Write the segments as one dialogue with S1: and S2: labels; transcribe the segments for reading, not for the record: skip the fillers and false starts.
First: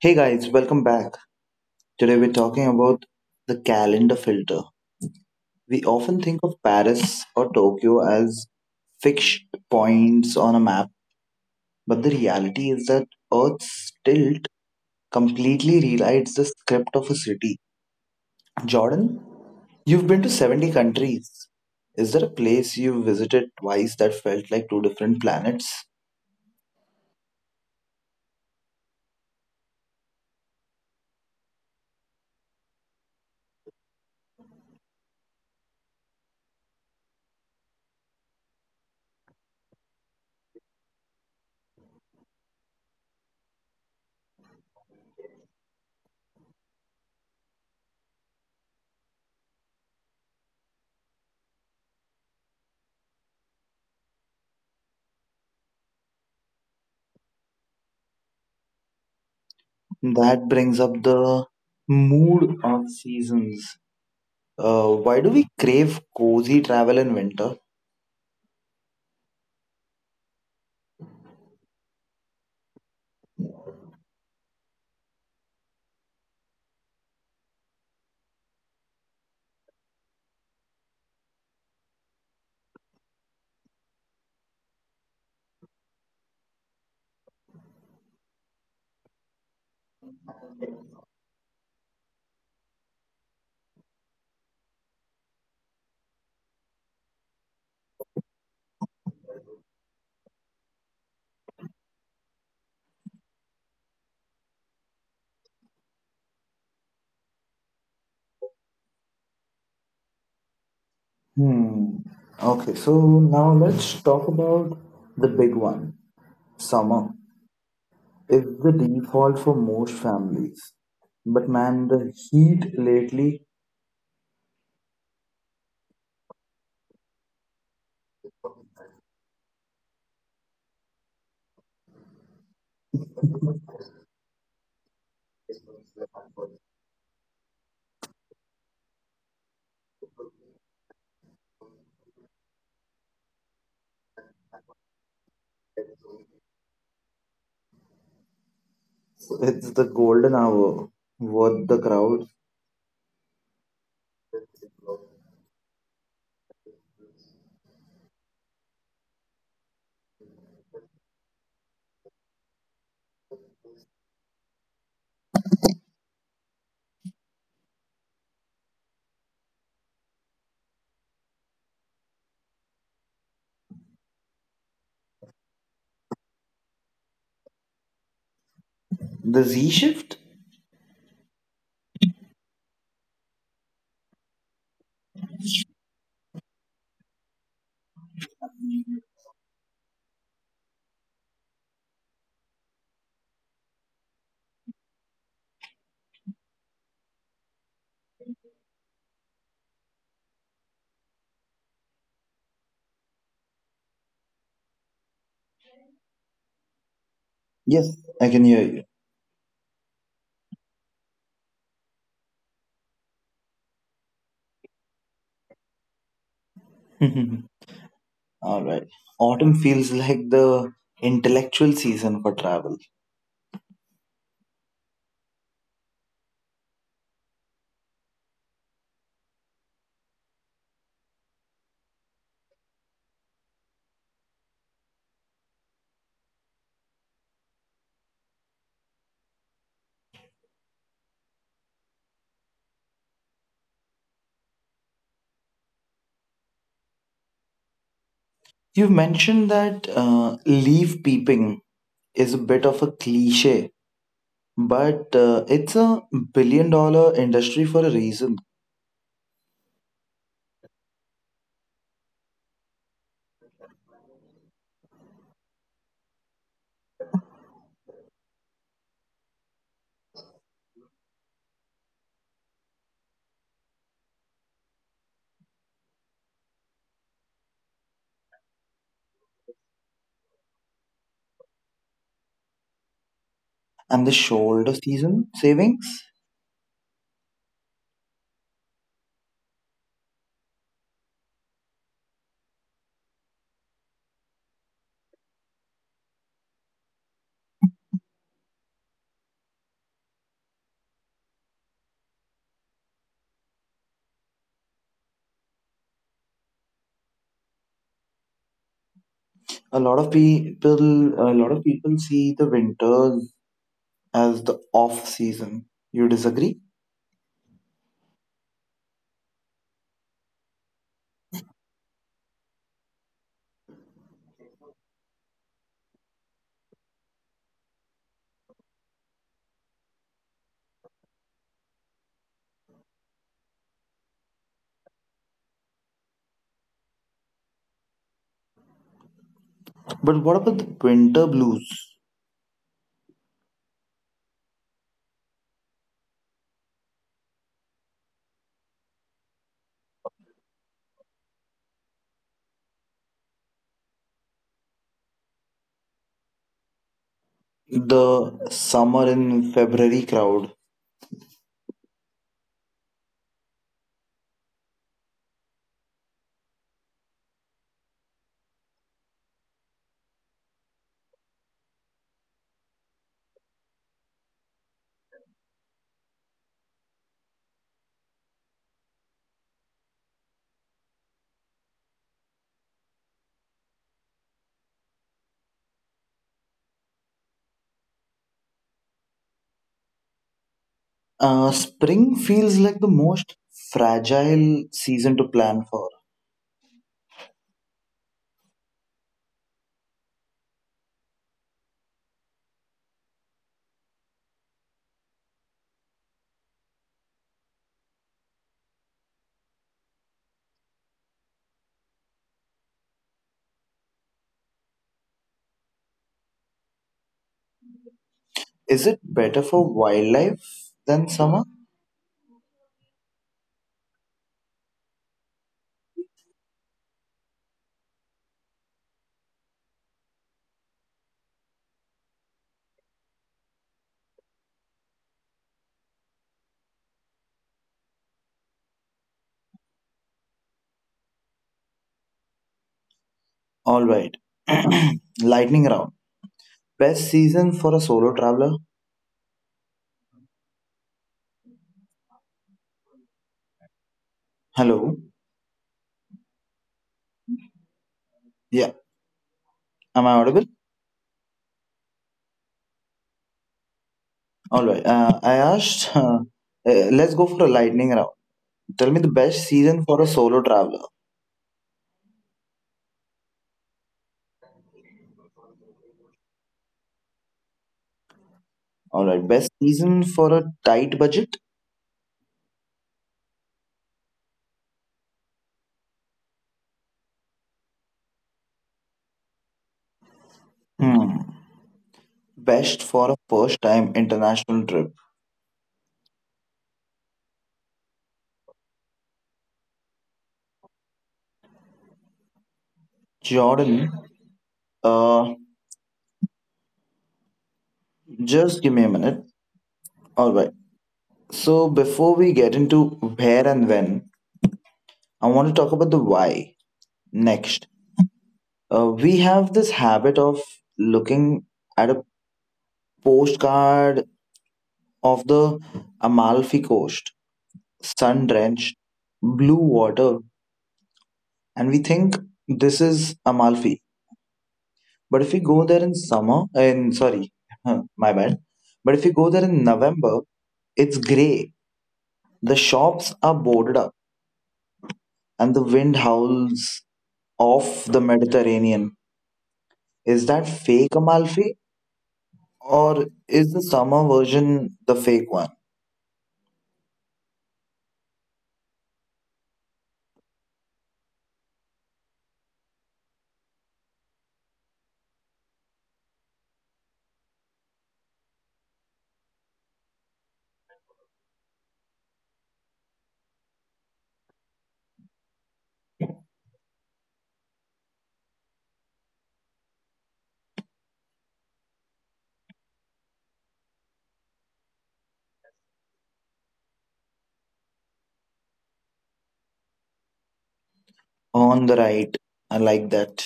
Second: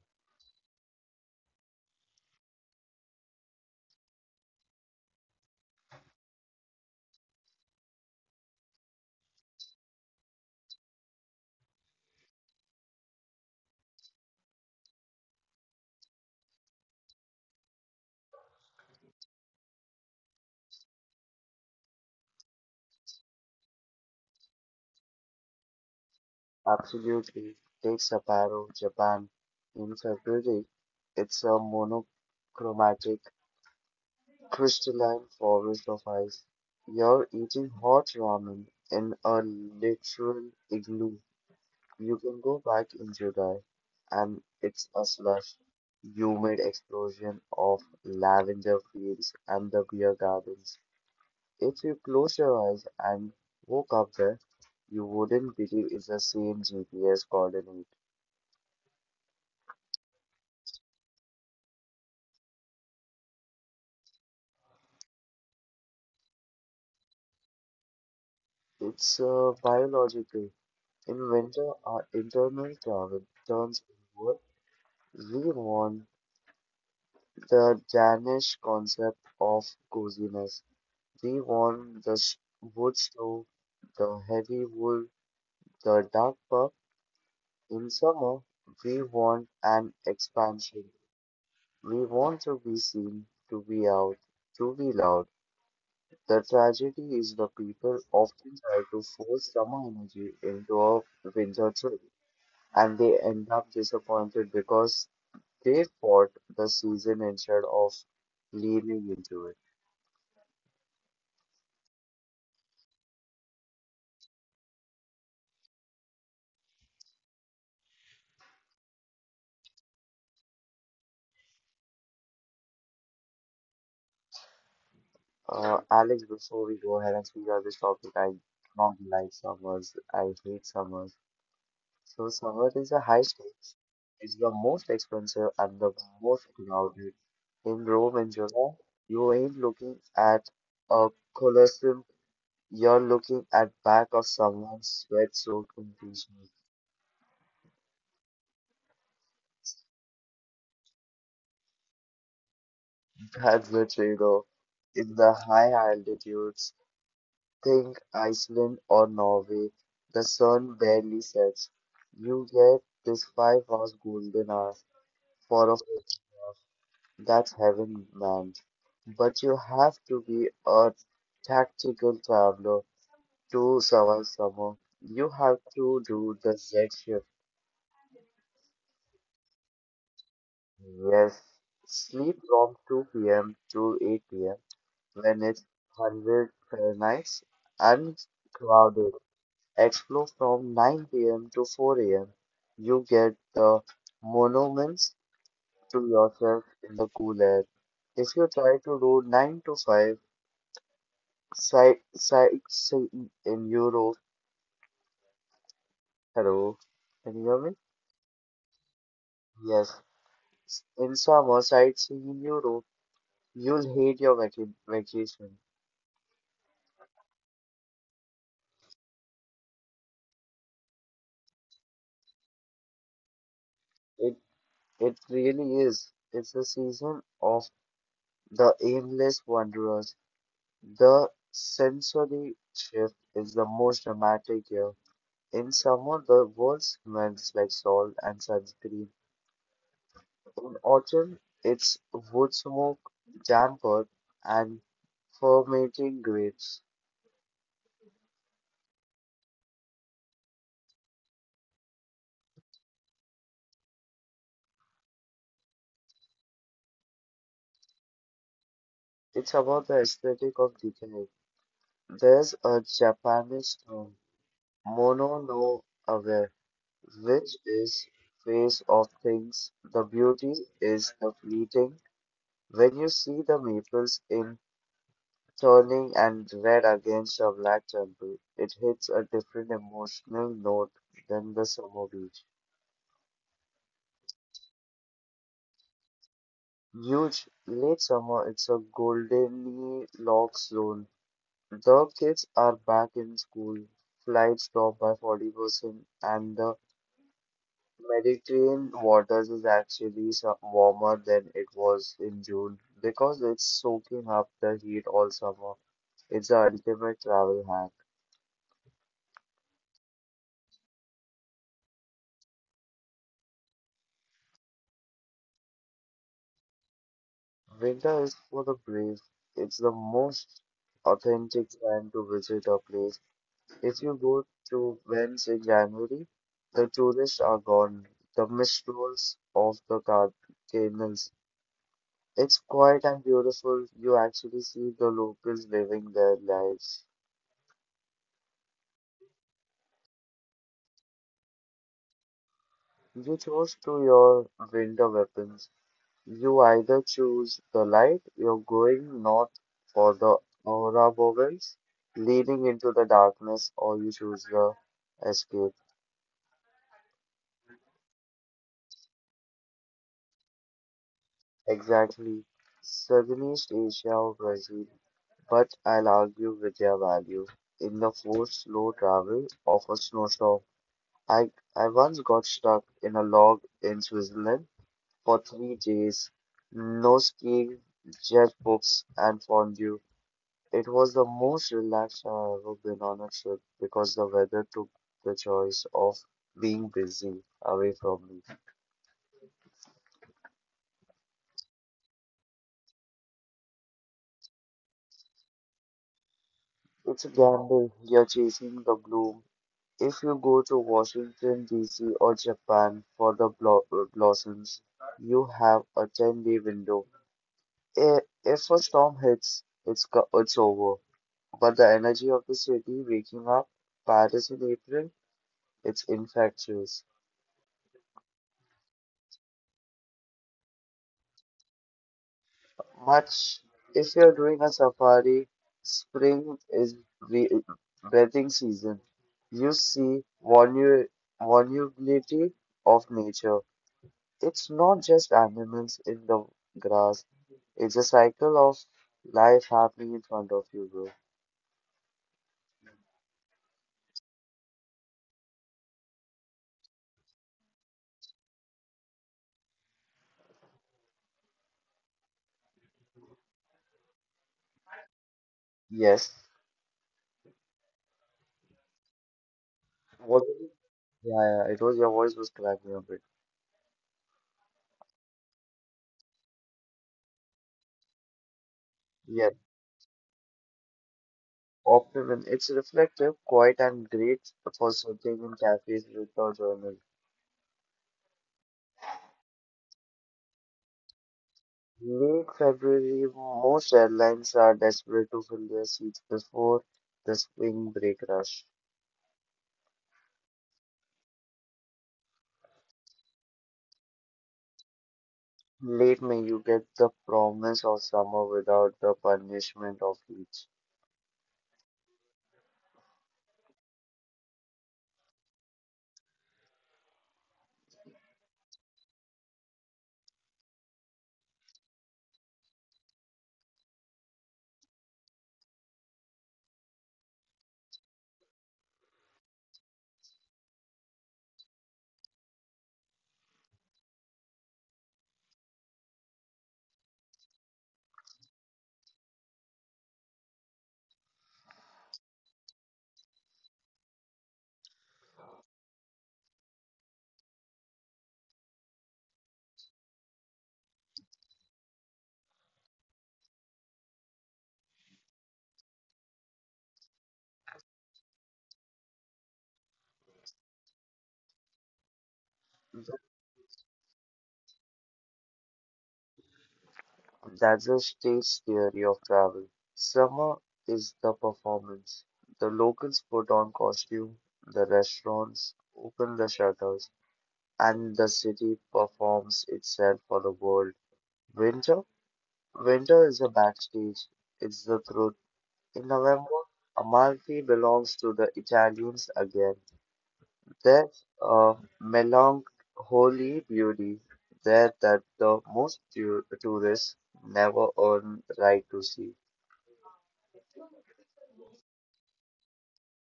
S1: Hey guys, welcome back. Today we're talking about the calendar filter. We often think of Paris or Tokyo as fixed points on a map, but the reality is that Earth's tilt completely rewrites the script of a city. Jordan, you've been to 70 countries. Is there a place you visited twice that felt like two different planets?
S2: Absolutely. Take Sapporo, Japan. In February, it's a monochromatic crystalline forest of ice. You're eating hot ramen in a literal igloo. You can go back in July, and it's a slush, humid explosion of lavender fields and the beer gardens. If you close your eyes and woke up there, you wouldn't believe it's the same GPS coordinates.
S1: That brings up the mood of seasons. Why do we crave cozy travel in winter?
S2: It's biological. In winter, our internal climate turns inward. We want the Danish concept of coziness. We want the s- Wood stove, the heavy wool, the dark pub. In summer, we want an expansion. We want to be seen, to be out, to be loud. The tragedy is the people often try to force summer energy into a winter trip, and they end up disappointed because they fought the season instead of leaning into it.
S1: Hmm. Okay, so now let's talk about the big one. Summer is the default for most families. But man, the heat lately,
S2: Alex, before we go ahead and speak on this topic, I don't like summers. I hate summers. So summer is a high stakes. It's the most expensive and the most crowded. In Rome in July, you ain't looking at a Colosseum. You're looking at back of someone's sweatsuit competition.
S1: it's the golden hour. What the crowd?
S2: That's the trade-off. In the high altitudes, think Iceland or Norway, the sun barely sets. You get this 5 hours golden hour for a photograph. That's heaven, man. But you have to be a tactical traveler to survive summer. You have to do the Z shift.
S1: The Z shift?
S2: Yes, sleep from 2 p.m. to 8 p.m. when it's 100 Fahrenheit and crowded. Explore from 9 p.m. to 4 am. You get the monuments to yourself in the cool air. If you try to do 9 to 5 sightseeing in Europe, hello, can you hear me?
S1: Yes, I can hear
S2: Yes, in summer sightseeing in Europe, you'll hate your vacation.
S1: you. All right. Autumn feels like the intellectual season for travel.
S2: It it really is. It's the season of the aimless wanderers. The sensory shift is the most dramatic here. In summer, the world smells like salt and sunscreen. In autumn, it's wood smoke, damper, and fermenting grapes.
S1: You mentioned that leaf peeping is a bit of a cliche, but it's a billion dollar industry for a reason.
S2: It's about the aesthetic of decay. There's a Japanese term, mono no aware, which is face of things. The beauty is the fleeting. When you see the maples in turning and red against a black temple, it hits a different emotional note than the summer beach.
S1: And the shoulder season savings,
S2: Huge late summer, it's a goldenly lock zone. The kids are back in school. Flights drop by 40%, and the Mediterranean waters is actually warmer than it was in June because it's soaking up the heat all summer. It's the ultimate travel hack.
S1: a lot of people see the winters as the off season. You disagree?
S2: Winter is for the brave. It's the most authentic time to visit a place. If you go to Venice in January, the tourists are gone. The mist rolls off the canals. It's quiet and beautiful. You actually see the locals living their lives.
S1: But what about the winter blues?
S2: You chose to your winter weapons. You either choose the light, you're going north for the Ouroboros, leading into the darkness, or you choose the escape.
S1: The summer in February crowd.
S2: Exactly. Southeast Asia or Brazil, but I'll argue with their value in the forced slow travel of a snowstorm. I, I once got stuck in a log in Switzerland for 3 days. No skiing, just books and fondue. It was the most relaxed I've ever been on a trip because the weather took the choice of being busy away from me.
S1: Spring feels like the most fragile season to plan for.
S2: It's a gamble. You're chasing the bloom. If you go to Washington, D.C. or Japan for the blossoms, you have a 10-day window. If a storm hits, it's over. But the energy of the city waking up, Paris in April, it's infectious.
S1: Is it better for wildlife than summer?
S2: Much if you're doing a safari, spring is bre- breathing season. You see vulnerability of nature. It's not just animals in the grass, it's a cycle of life happening in front of you, bro.
S1: All right. Lightning round. Best season for a solo traveler. Hello.
S2: Yes.
S1: Yeah. Am I
S2: What?
S1: audible?
S2: Yeah, yeah, it was your voice was cracking a bit.
S1: All right. I asked. Let's go for a lightning round. Tell me the
S2: Yeah,
S1: best season for a solo traveler.
S2: optimum. It's reflective, quiet, and great for sitting in cafes without journal.
S1: All right. Best season for a tight budget.
S2: Late February most airlines are desperate to fill their seats before the spring break rush.
S1: Hmm. Best for a first time international trip.
S2: Late May, you get the promise of summer without the punishment of heat.
S1: Jordan. Uh, just give me a minute. All right. So before we get into where and when, I want to talk about the why next. We have this habit of looking at a postcard of the Amalfi Coast, sun drenched, blue water, and we think this is Amalfi. But if we go there in summer, in sorry, my bad. But if we go there in November, it's grey. The shops are boarded up, and the wind howls off the Mediterranean. Is that fake Amalfi,
S2: Th-
S1: or is the summer version the fake one?
S2: That's the state's theory of travel. Summer is the performance. The locals put on costume, the restaurants open the shutters, and the city performs itself for the world. Winter? Winter is a backstage. It's the truth. In November, Amalfi belongs to the Italians again. Their uh, melancholy beauty there that the most tourists never earn the right to see.
S1: On the right, I like that.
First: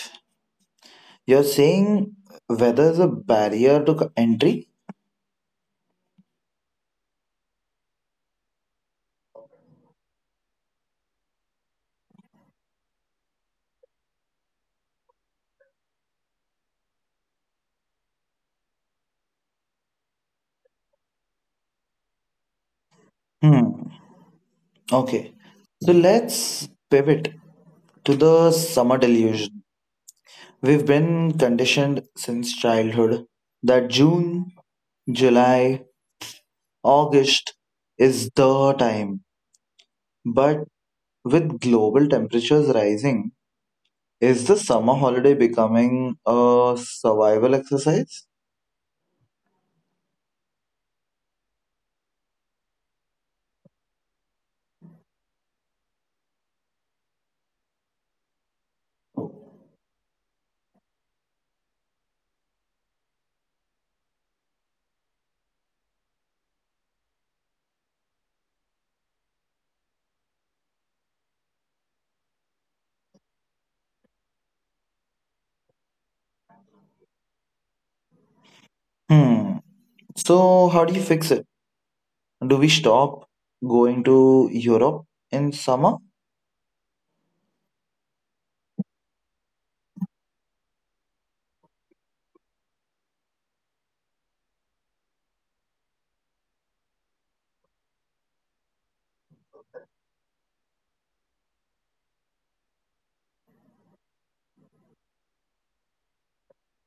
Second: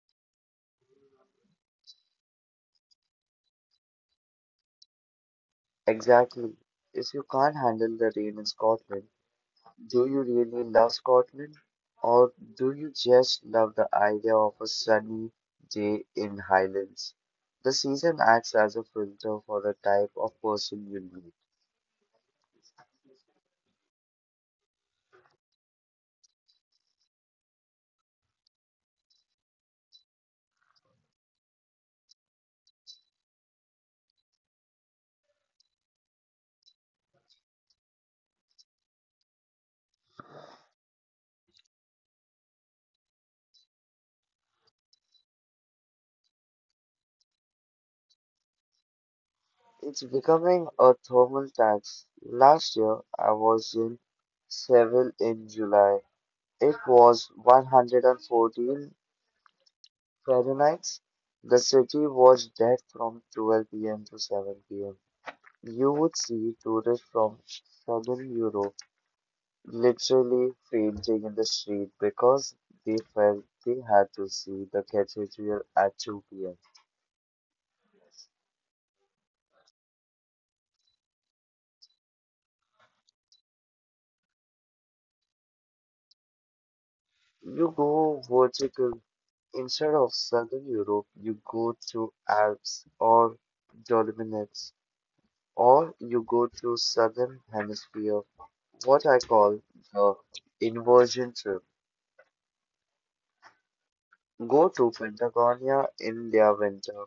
S1: You're saying whether the barrier to entry?
S2: Exactly. If you can't handle the rain in Scotland, do you really love Scotland? Or do you just love the idea of a sunny day in Highlands? The season acts as a filter for the type of person you meet.
S1: Hmm. Okay. So let's pivot to the summer delusion. We've been conditioned since childhood that June, July, August is the time. But with global temperatures rising, is the summer holiday becoming a survival exercise?
S2: It's becoming a thermal tax. Last year, I was in Seville in July. It was 114 Fahrenheit. The city was dead from 12 p.m. to 7 pm. You would see tourists from southern Europe literally fainting in the street because they felt they had to see the cathedral at 2 pm.
S1: Hmm. So, how do you fix it? Do we stop going to Europe in summer?
S2: You go vertical. Instead of Southern Europe, you go to Alps or Dolomites, or you go to Southern Hemisphere, what I call the inversion trip. Go to Patagonia in their winter.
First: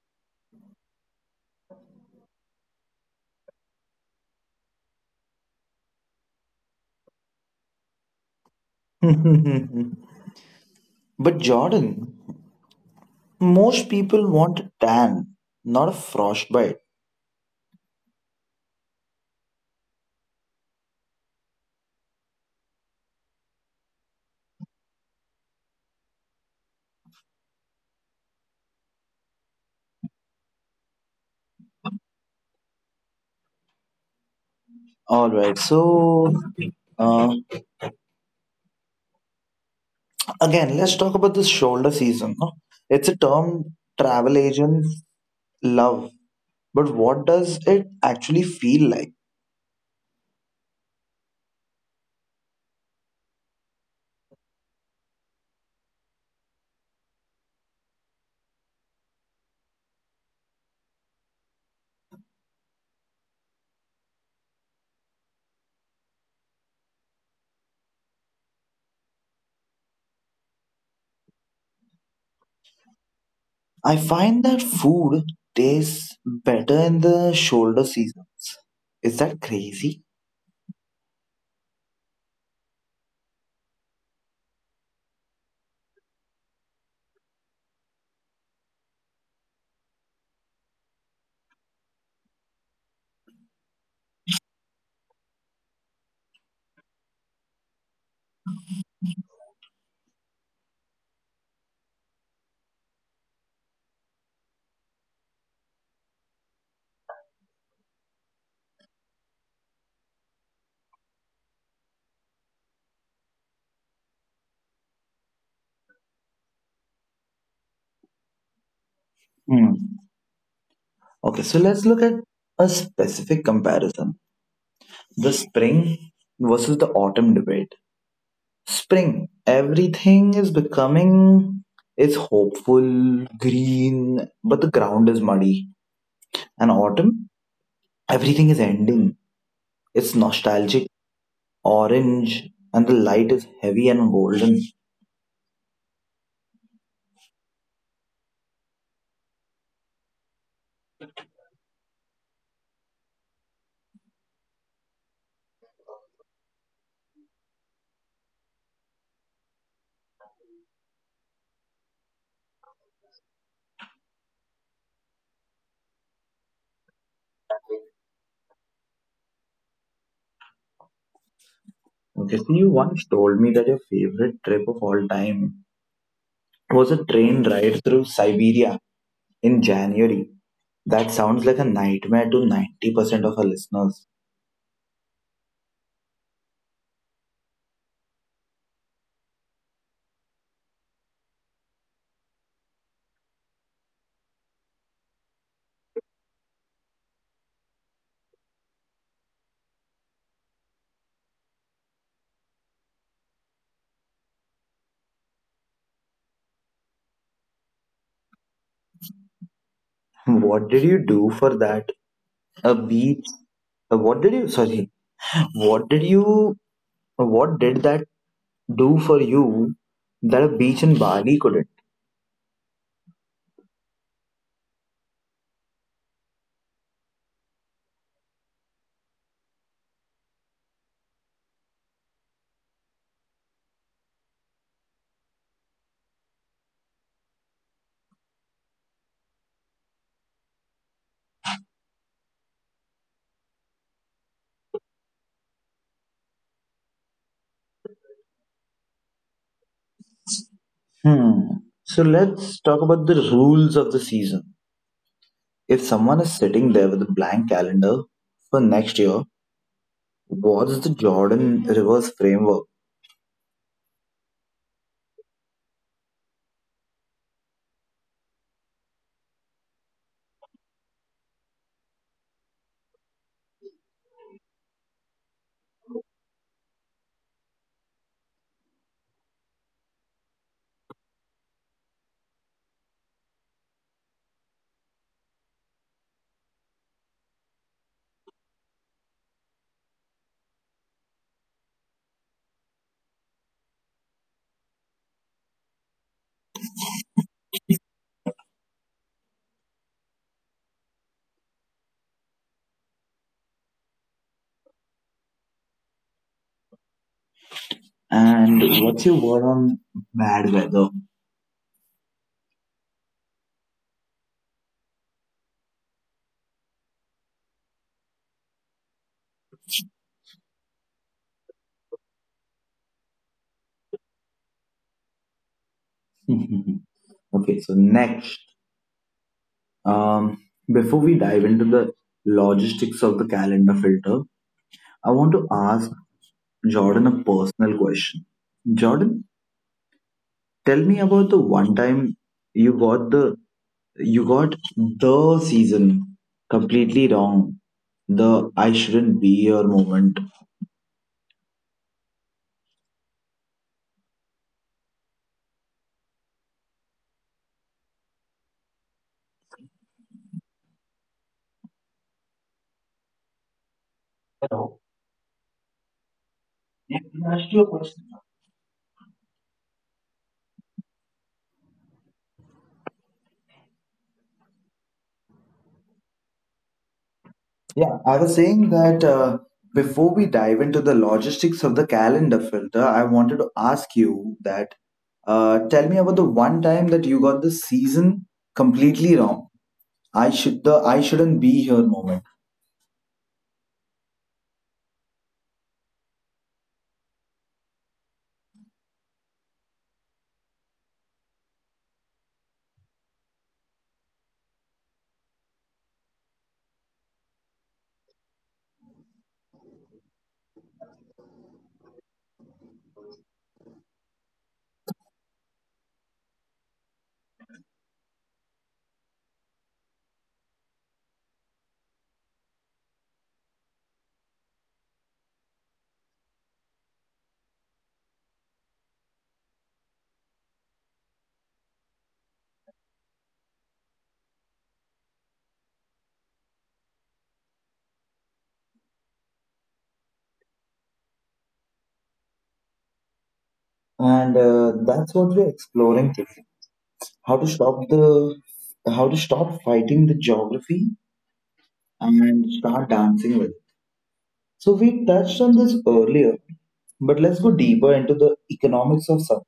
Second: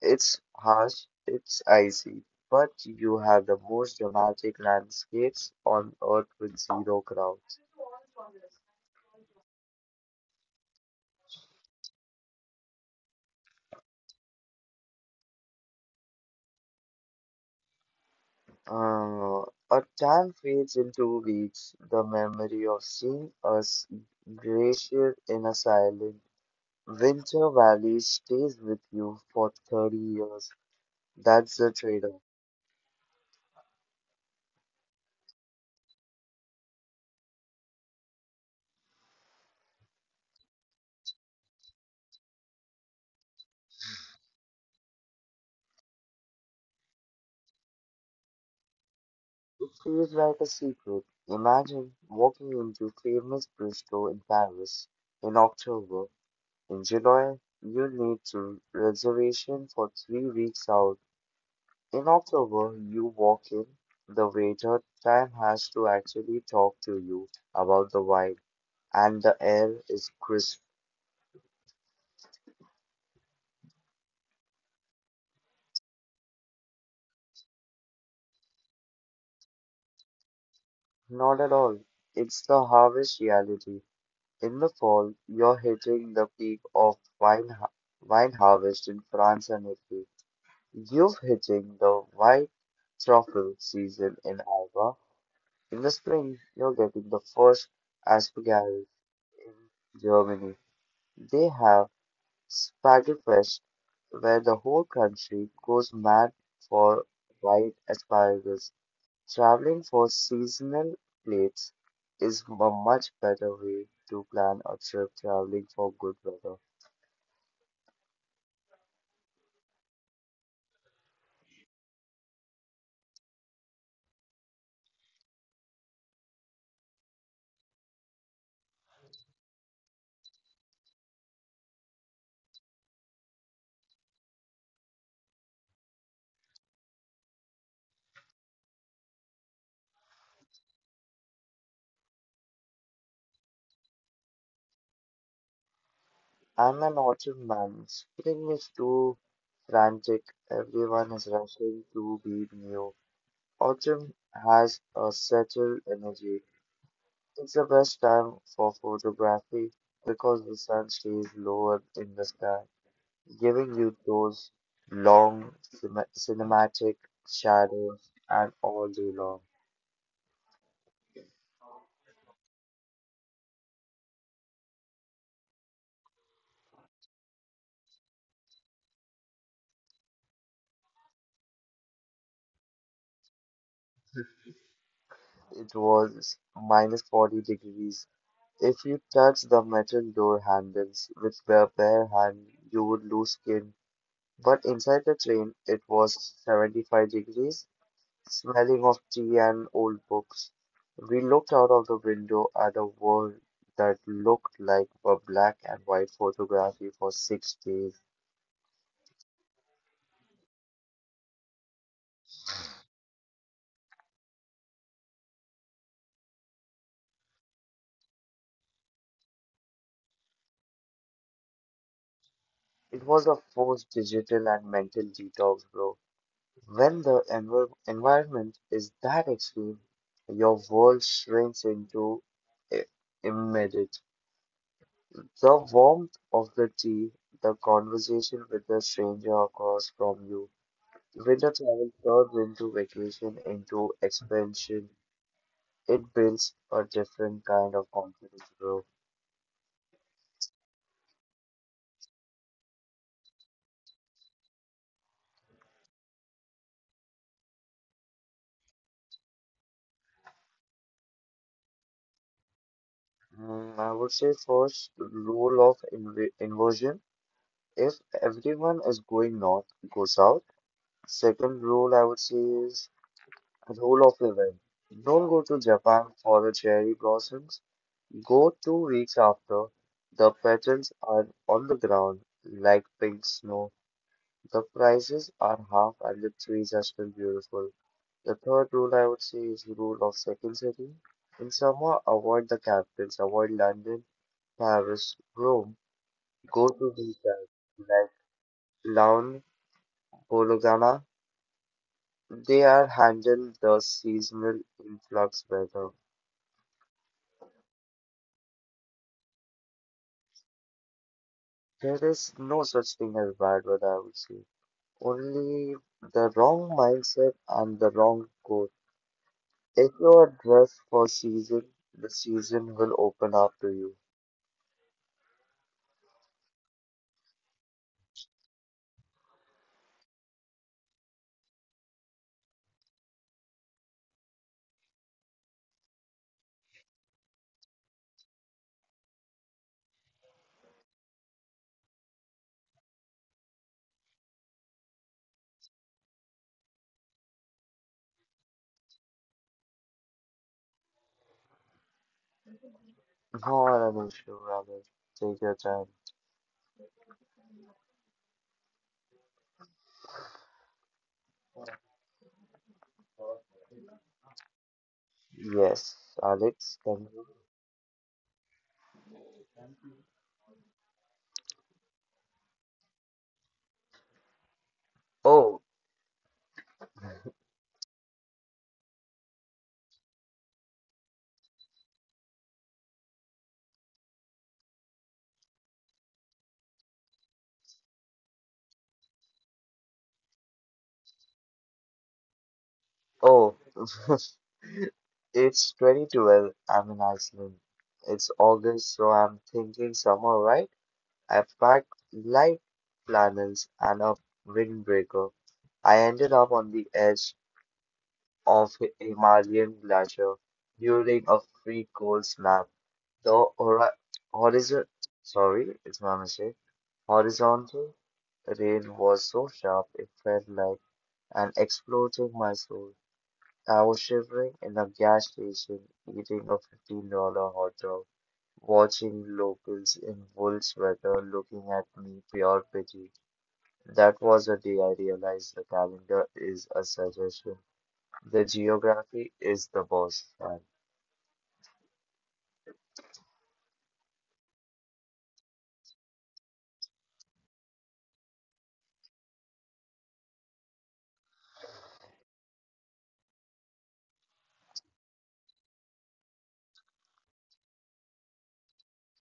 S2: It's harsh, it's icy, but you have the most dramatic landscapes on Earth with zero crowds.
S1: But Jordan, most people want a tan, not a frostbite.
S2: Uh, a time fades into weeks, the memory of seeing us glacier in a silent winter valley stays with you for 30 years. That's the trade-off.
S1: All right, so uh, again, let's talk about this shoulder season. No? It's a term travel agents love, but what does it actually feel like?
S2: It feels like a secret. Imagine walking into famous Bistro in Paris in October. In July, you need to reservation for 3 weeks out. In October, you walk in, the waiter time has to actually talk to you about the wine, and the air is crisp.
S1: I find that food tastes better in the shoulder seasons. Is that crazy?
S2: Not at all. It's the harvest reality. In the fall, you're hitting the peak of wine harvest in France and Italy. You're hitting the white truffle season in Alba. In the spring, you're getting the first asparagus in Germany. They have Spiderfest, where the whole country goes mad for white asparagus. Traveling for seasonal plates is a much better way to plan a trip traveling for good weather.
S1: Okay, so let's look at a specific comparison: the spring versus the autumn debate. Spring, everything is becoming is hopeful, green, but the ground is muddy. And autumn, everything is ending. It's nostalgic, orange, and the light is heavy and golden.
S2: I'm an autumn man. Spring is too frantic. Everyone is rushing to be new. Autumn has a settled energy. It's the best time for photography because the sun stays lower in the sky, giving you those long cinematic shadows and all day long.
S1: Okay, so you once told me that your favorite trip of all time was a train ride through Siberia in January. That sounds like a nightmare to 90% of our listeners.
S2: It was minus 40 degrees. If you touched the metal door handles with your bare hand, you would lose skin. But inside the train, it was 75 degrees, smelling of tea and old books. We looked out of the window at a world that looked like a black and white photography for 6 days.
S1: What did you do for that? A beach? What did you, sorry, what did you, what did that do for you that a beach in Bali couldn't?
S2: It was a forced digital and mental detox, bro. When the environment is that extreme, your world shrinks into i- immediate. The warmth of the tea, the conversation with the stranger across from you, winter travel turns into vacation, into expansion. It builds a different kind of confidence, bro.
S1: Hmm. So let's talk about the rules of the season. If someone is sitting there with a blank calendar for next year, what's the Jordan Rivers framework?
S2: Mm, I would say first rule of inversion. If everyone is going north, go south. Second rule I would say is rule of 11. Don't go to Japan for the cherry blossoms. Go 2 weeks after. The petals are on the ground like pink snow. The prices are half and the trees are still beautiful. The third rule I would say is the rule of second city. In summer, avoid the capitals, avoid London, Paris, Rome. Go to these towns like Laon, Bologna. They are handle the seasonal influx better.
S1: And what's your word on bad weather?
S2: There is no such thing as bad weather, I would say. Only the wrong mindset and the wrong goal. If you are dressed for season, the season will open up to you.
S1: Okay, so next. Um, Before we dive into the logistics of the calendar filter, I want to ask Jordan a personal question. Jordan, tell me about the one time you got the season completely wrong. The I shouldn't be your moment.
S2: Not an issue, Ramesh. Take your time. Yes, Alex, can you? Oh,
S1: Yeah, I was saying that before we dive into the logistics of the calendar filter, I wanted to ask you that tell me about the one time that you got the season completely wrong. I shouldn't be here moment,
S2: oh. It's 2012. I'm in Iceland. It's August, so I'm thinking summer, right? I packed light flannels and a windbreaker. I ended up on the edge of a Himalayan glacier during a free cold snap. The horizon, sorry, it's my mistake. Horizontal rain was so sharp it felt like an explosion in my soul. I was shivering in a gas station, eating a $15 hot dog, watching locals in wool sweater looking at me pure pity. That was a day I realized the calendar is a suggestion. The geography is the boss. And
S1: and that's what we're exploring today. How to stop the how to stop fighting the geography and start dancing with it. So we touched on this earlier, but let's go deeper into the economics of supply.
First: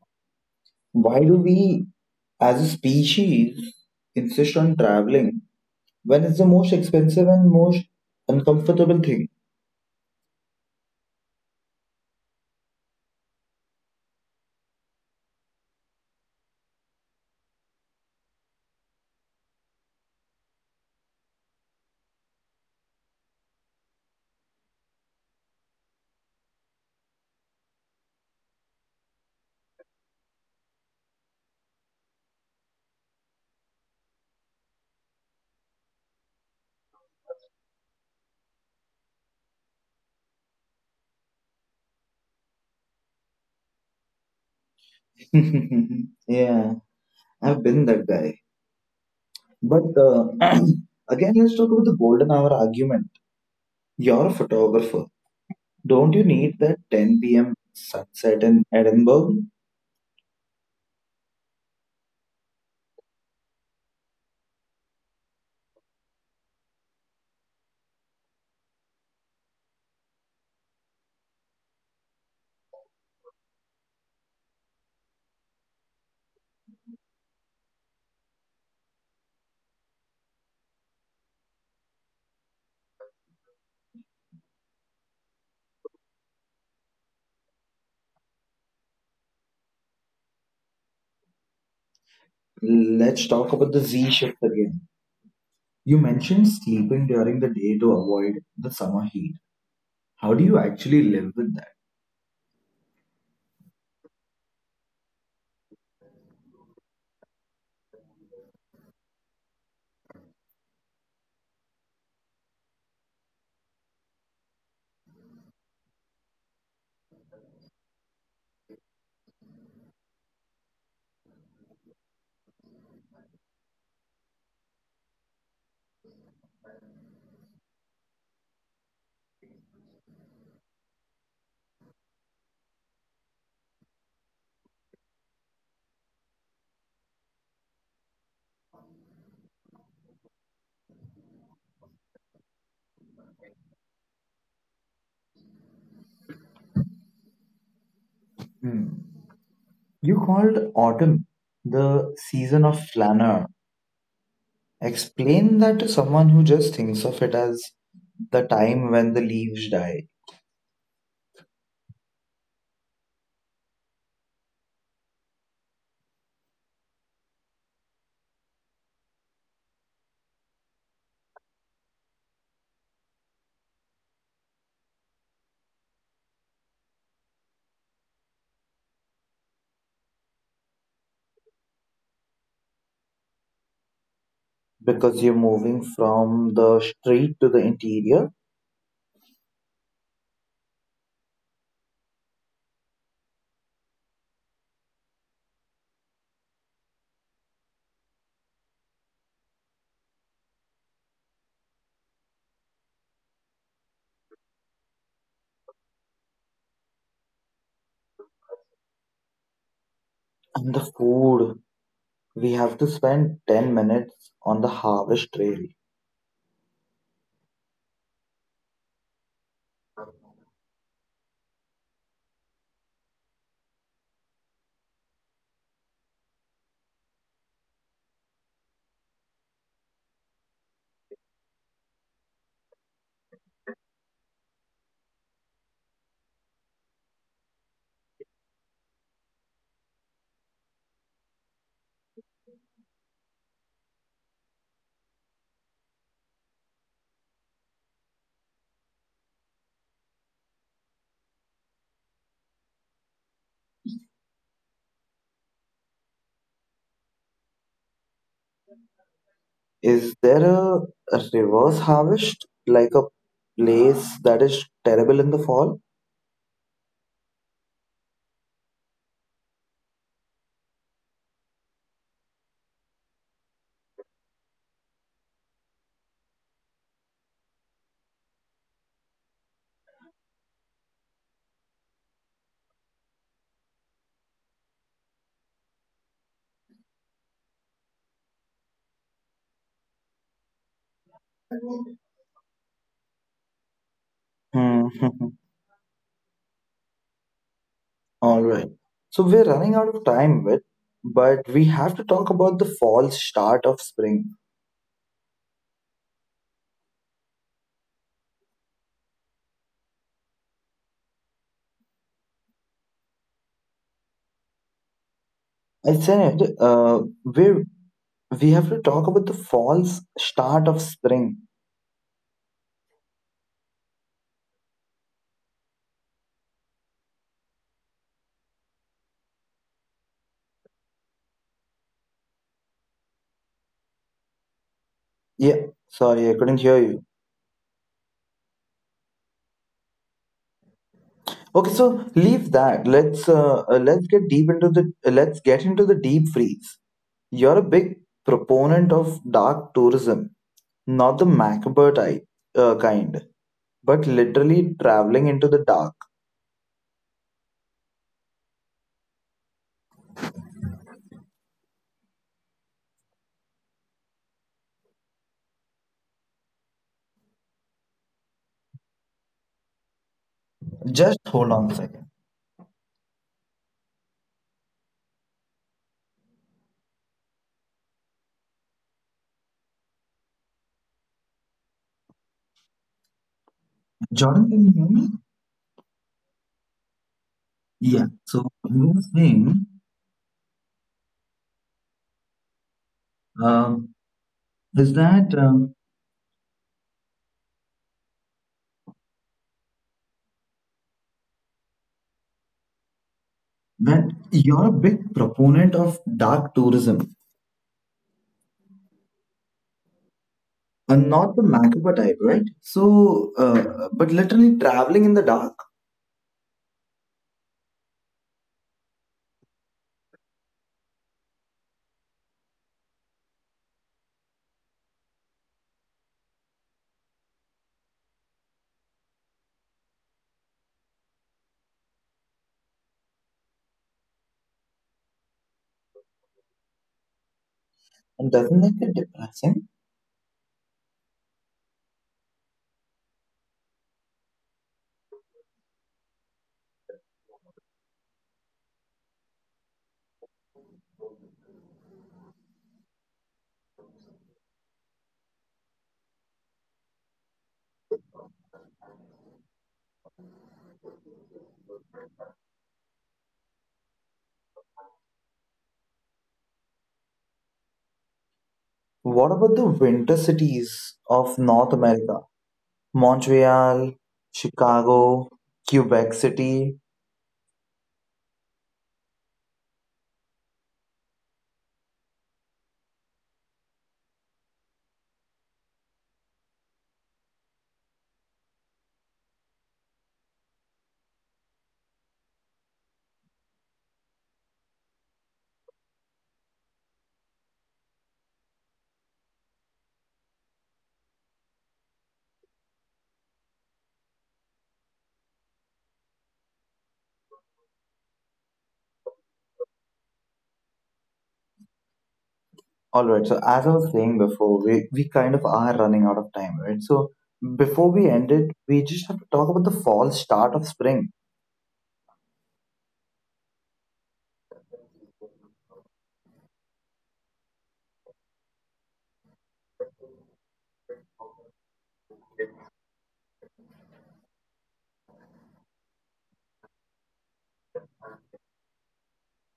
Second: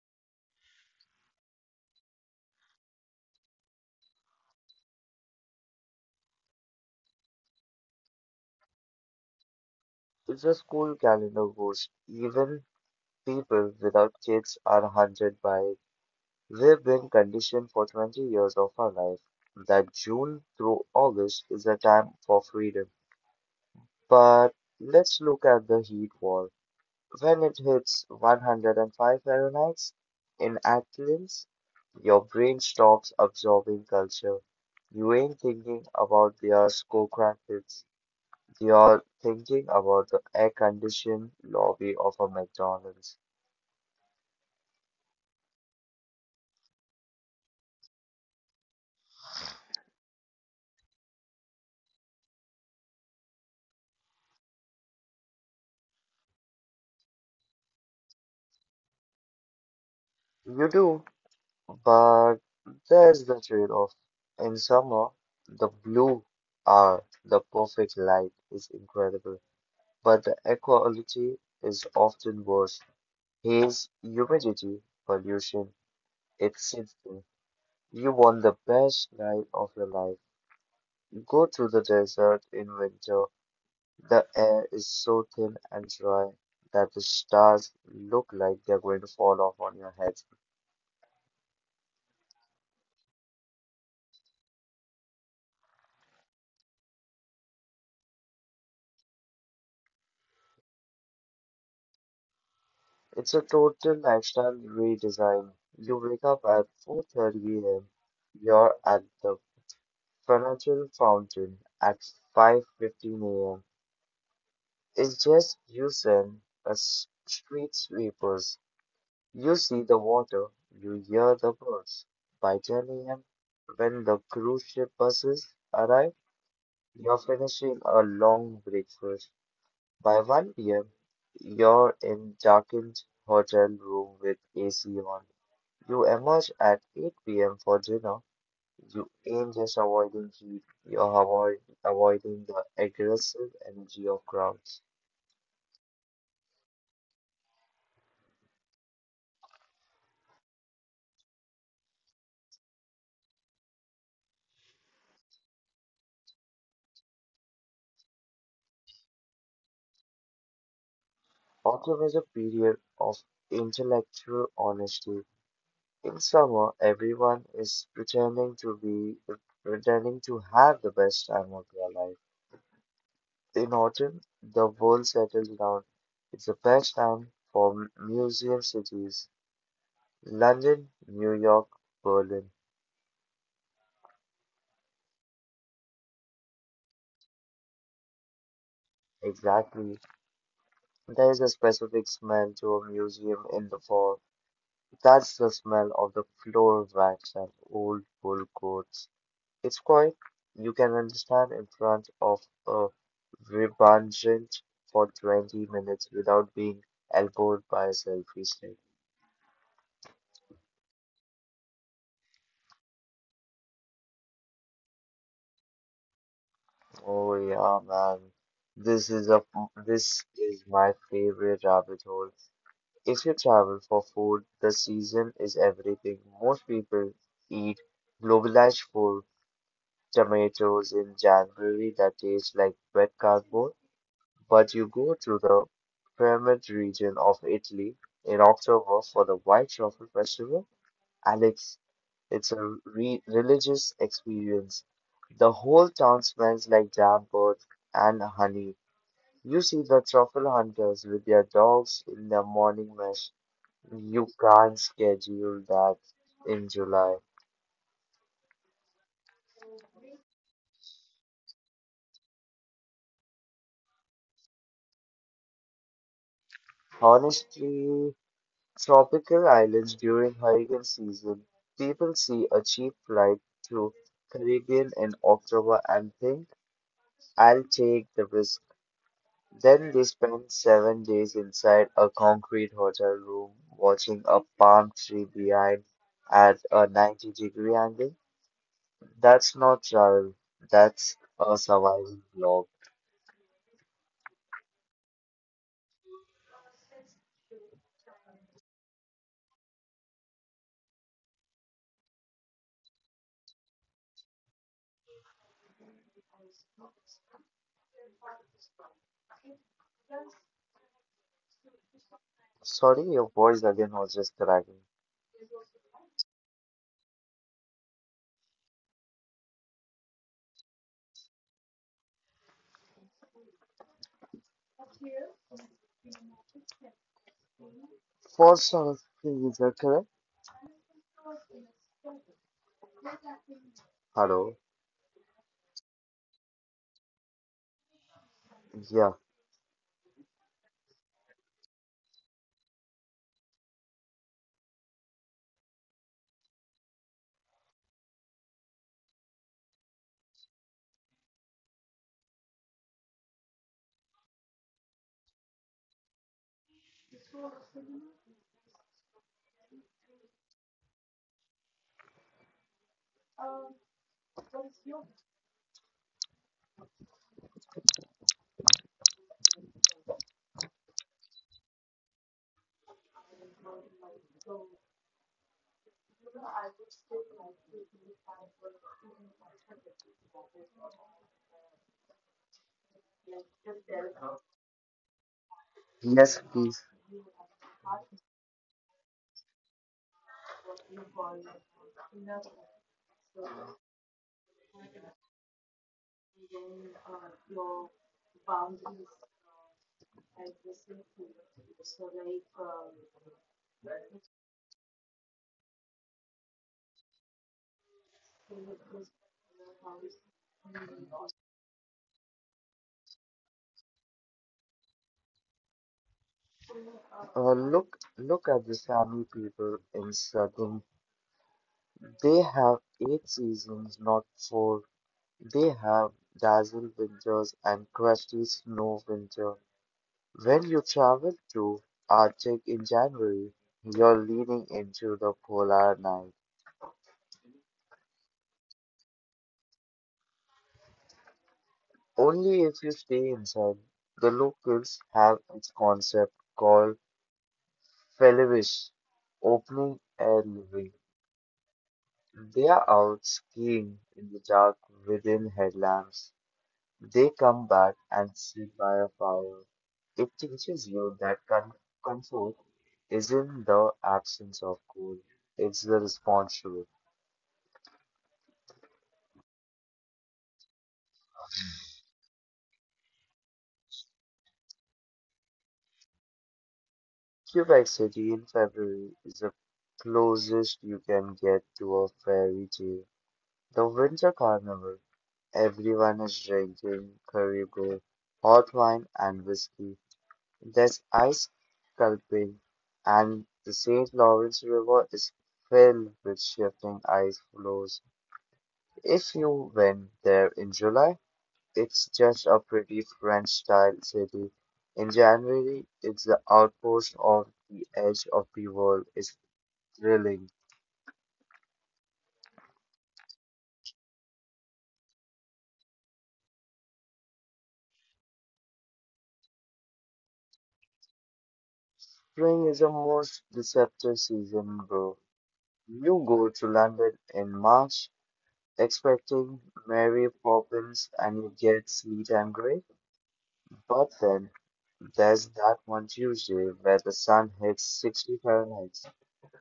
S1: Why do we, as a species, insist on traveling when it's the most expensive and most uncomfortable thing?
S2: if the school calendar goes, even people without kids are haunted by it. We've been conditioned for 20 years of our life that June through August is a time for freedom. But let's look at the heat war. When it hits 105 Fahrenheit in Athens, your brain stops absorbing culture. You ain't thinking about their skyscrapers. You're thinking about the air-conditioned lobby of a McDonald's.
S1: Yeah, I've been that guy. But again, let's talk about the golden hour argument. You're a photographer. Don't you need that 10 p.m. sunset in Edinburgh?
S2: You do, but there's the trade-off. In summer, the blue are the perfect light is incredible, but the equality is often worse. Haze, humidity pollution exhausting. You want the best night of your life. Go to the desert in winter. The air is so thin and dry that the stars look like they're going to fall off on your head.
S1: Let's talk about the Z shift again. You mentioned sleeping during the day to avoid the summer heat. How do you actually live with
S2: It's a total lifestyle redesign. You wake up at 4:30 a.m. You're at the financial fountain at 5:15 a.m. It's just you and a street sweeper. You see the water, you hear the birds. By 10 a.m., when the cruise ship buses arrive, you're finishing a long breakfast. By 1 p.m., you're in darkened hotel room with AC on. You emerge at 8 p.m. for dinner. You aim just avoiding heat. You're avoid, Avoiding the aggressive energy of crowds.
S1: that? You called autumn the season of flanner. Explain that to someone who just thinks of it as the time when the leaves die
S2: Autumn is a period of intellectual honesty. In summer, everyone is pretending to have the best time of their life. In autumn, the world settles down. It's the best time for museum cities. London, New York, Berlin.
S1: because you're moving from the street to the interior
S2: Exactly. There is a specific smell to a museum in the fall. That's the smell of the floor wax and old wool coats. It's quite you can understand in front of a Rebungent for 20 minutes without being elbowed by a selfie stick.
S1: and the food. We have to spend 10 minutes on the harvest trail.
S2: Oh yeah, man. This is a this is my favorite rabbit hole. If you travel for food, the season is everything. Most people eat globalized food, tomatoes in January that taste like wet cardboard. But you go to the Piedmont region of Italy in October for the White Truffle Festival, and it's a re religious experience. The whole town smells like damp earth and honey. You see the truffle hunters with their dogs in their morning mass. You can't schedule that in July.
S1: Is there a reverse harvest, like a place that is terrible in the fall?
S2: Honestly, tropical islands during hurricane season, people see a cheap flight to Caribbean in October and think, I'll take the risk. Then they spend 7 days inside a concrete hotel room watching a palm tree behind at a 90-degree angle. That's not travel, that's a survival blog.
S1: Hmm. All right. So we're running out of time with, but we have to talk about the false start of spring.
S2: Sorry, your voice again was just cracking.
S1: I said we have to talk about the false start of spring.
S2: For some reason, correct? Hello?
S1: Yeah, sorry, I couldn't hear you.
S2: Yeah.
S1: Okay, so leave that. Let's get into the deep freeze. You're a big proponent of dark tourism, not the macabre type kind, but literally traveling into the dark. Just hold on a second. Jordan, can you hear me?
S2: Yes, please.
S1: Yeah. So you were saying um, is that that you're a big proponent of dark tourism, and not the macabre type, right? So, but literally traveling in the dark,
S2: Look look at the Sami people in southern. They have eight seasons, not four. They have dazzle winters and crusty snow winter. When you travel to Arctic in January, you're leaning into the polar night.
S1: and doesn't that get depressing?
S2: Only if you stay inside. The locals have its concept called Felivish, opening air living. They are out skiing in the dark within headlamps. They come back and sit by a fire. It teaches you that comfort isn't the absence of cold, it's the response to it.
S1: What about the winter cities of North America? Montreal, Chicago, Quebec City.
S2: Quebec City in February is the closest you can get to a fairy tale. The Winter Carnival. Everyone is drinking caribou, hot wine, and whiskey. There's ice sculpting, and the St. Lawrence River is filled with shifting ice floes. If you went there in July, it's just a pretty French-style city. In January, it's the outpost of the edge of the world. It's thrilling.
S1: All right. So as I was saying before, we kind of are running out of time, right? So before we end it, we just have to talk about the false start of spring.
S2: Spring is the most deceptive season, bro. You go to London in March, expecting Mary Poppins, and you get Sweet and Grey. But then there's that one Tuesday where the sun hits 60 Fahrenheit.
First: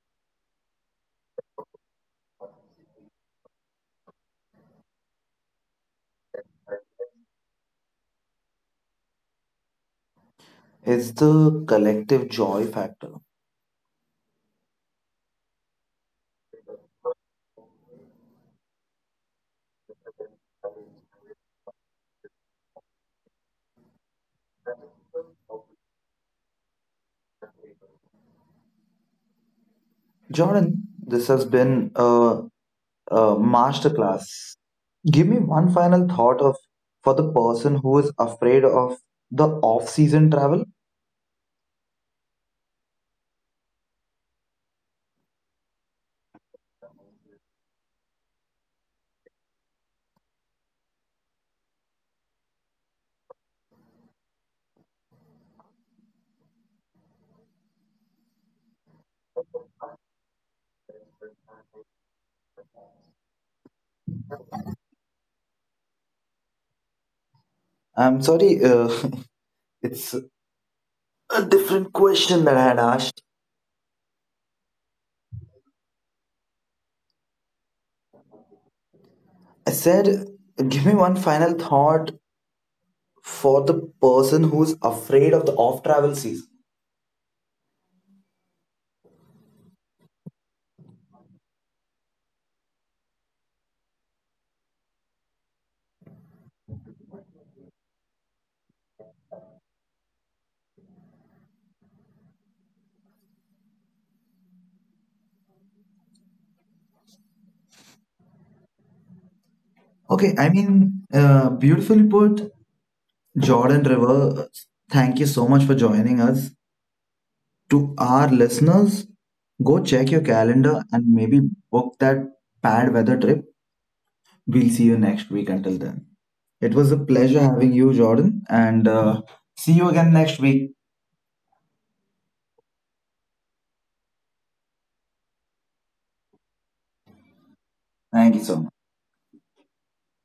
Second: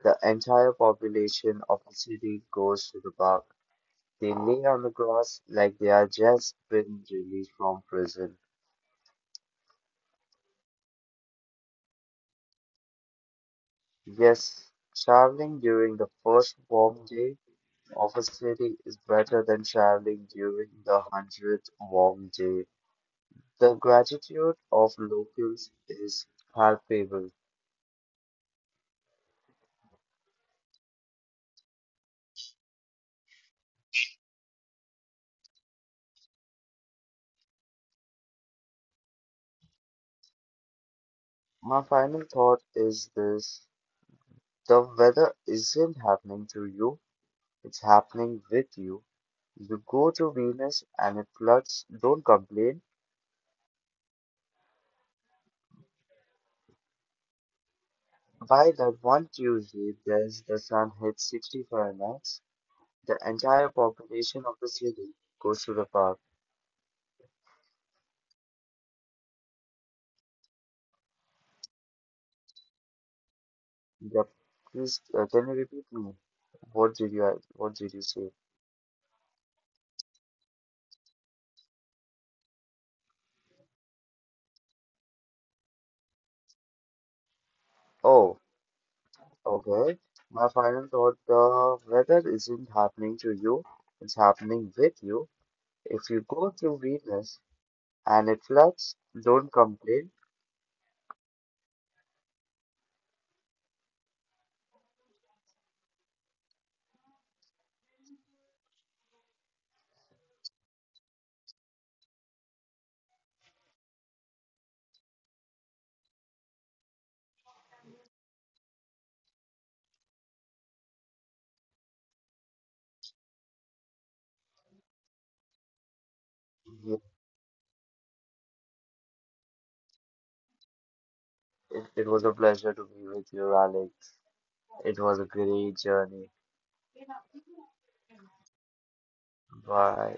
S2: The entire population of the city goes to the bar. They lay on the grass like they are just been released from prison.
S1: It's the collective joy factor.
S2: Yes, traveling during the first warm day of a city is better than traveling during the hundredth warm day. The gratitude of locals is palpable.
S1: Jordan, this has been a masterclass. Give me one final thought of for the person who is afraid of the off-season travel.
S2: My final thought is this. The weather isn't happening to you, it's happening with you. You go to Venus and it floods, don't complain. By that one Tuesday as the sun hits 65 max, the entire population of the city goes to the park.
S1: I'm sorry, it's a different question that I had asked.
S2: The, please, can you repeat me? What did you say?
S1: I said, give me one final thought for the person who's afraid of the off travel season.
S2: Oh, okay. My final thought, the weather isn't happening to you, it's happening with you. If you go through Venus and it floods, don't complain.
S1: Okay, I mean, beautifully put, Jordan River. Thank you so much for joining us. To our listeners, go check your calendar and maybe book that bad weather trip. We'll see you next week. Until then, it was a pleasure having you, Jordan, and see you again next week.
S2: It was a pleasure to be with you, Alex. It was a great journey.
S1: Thank you so much.
S2: Bye.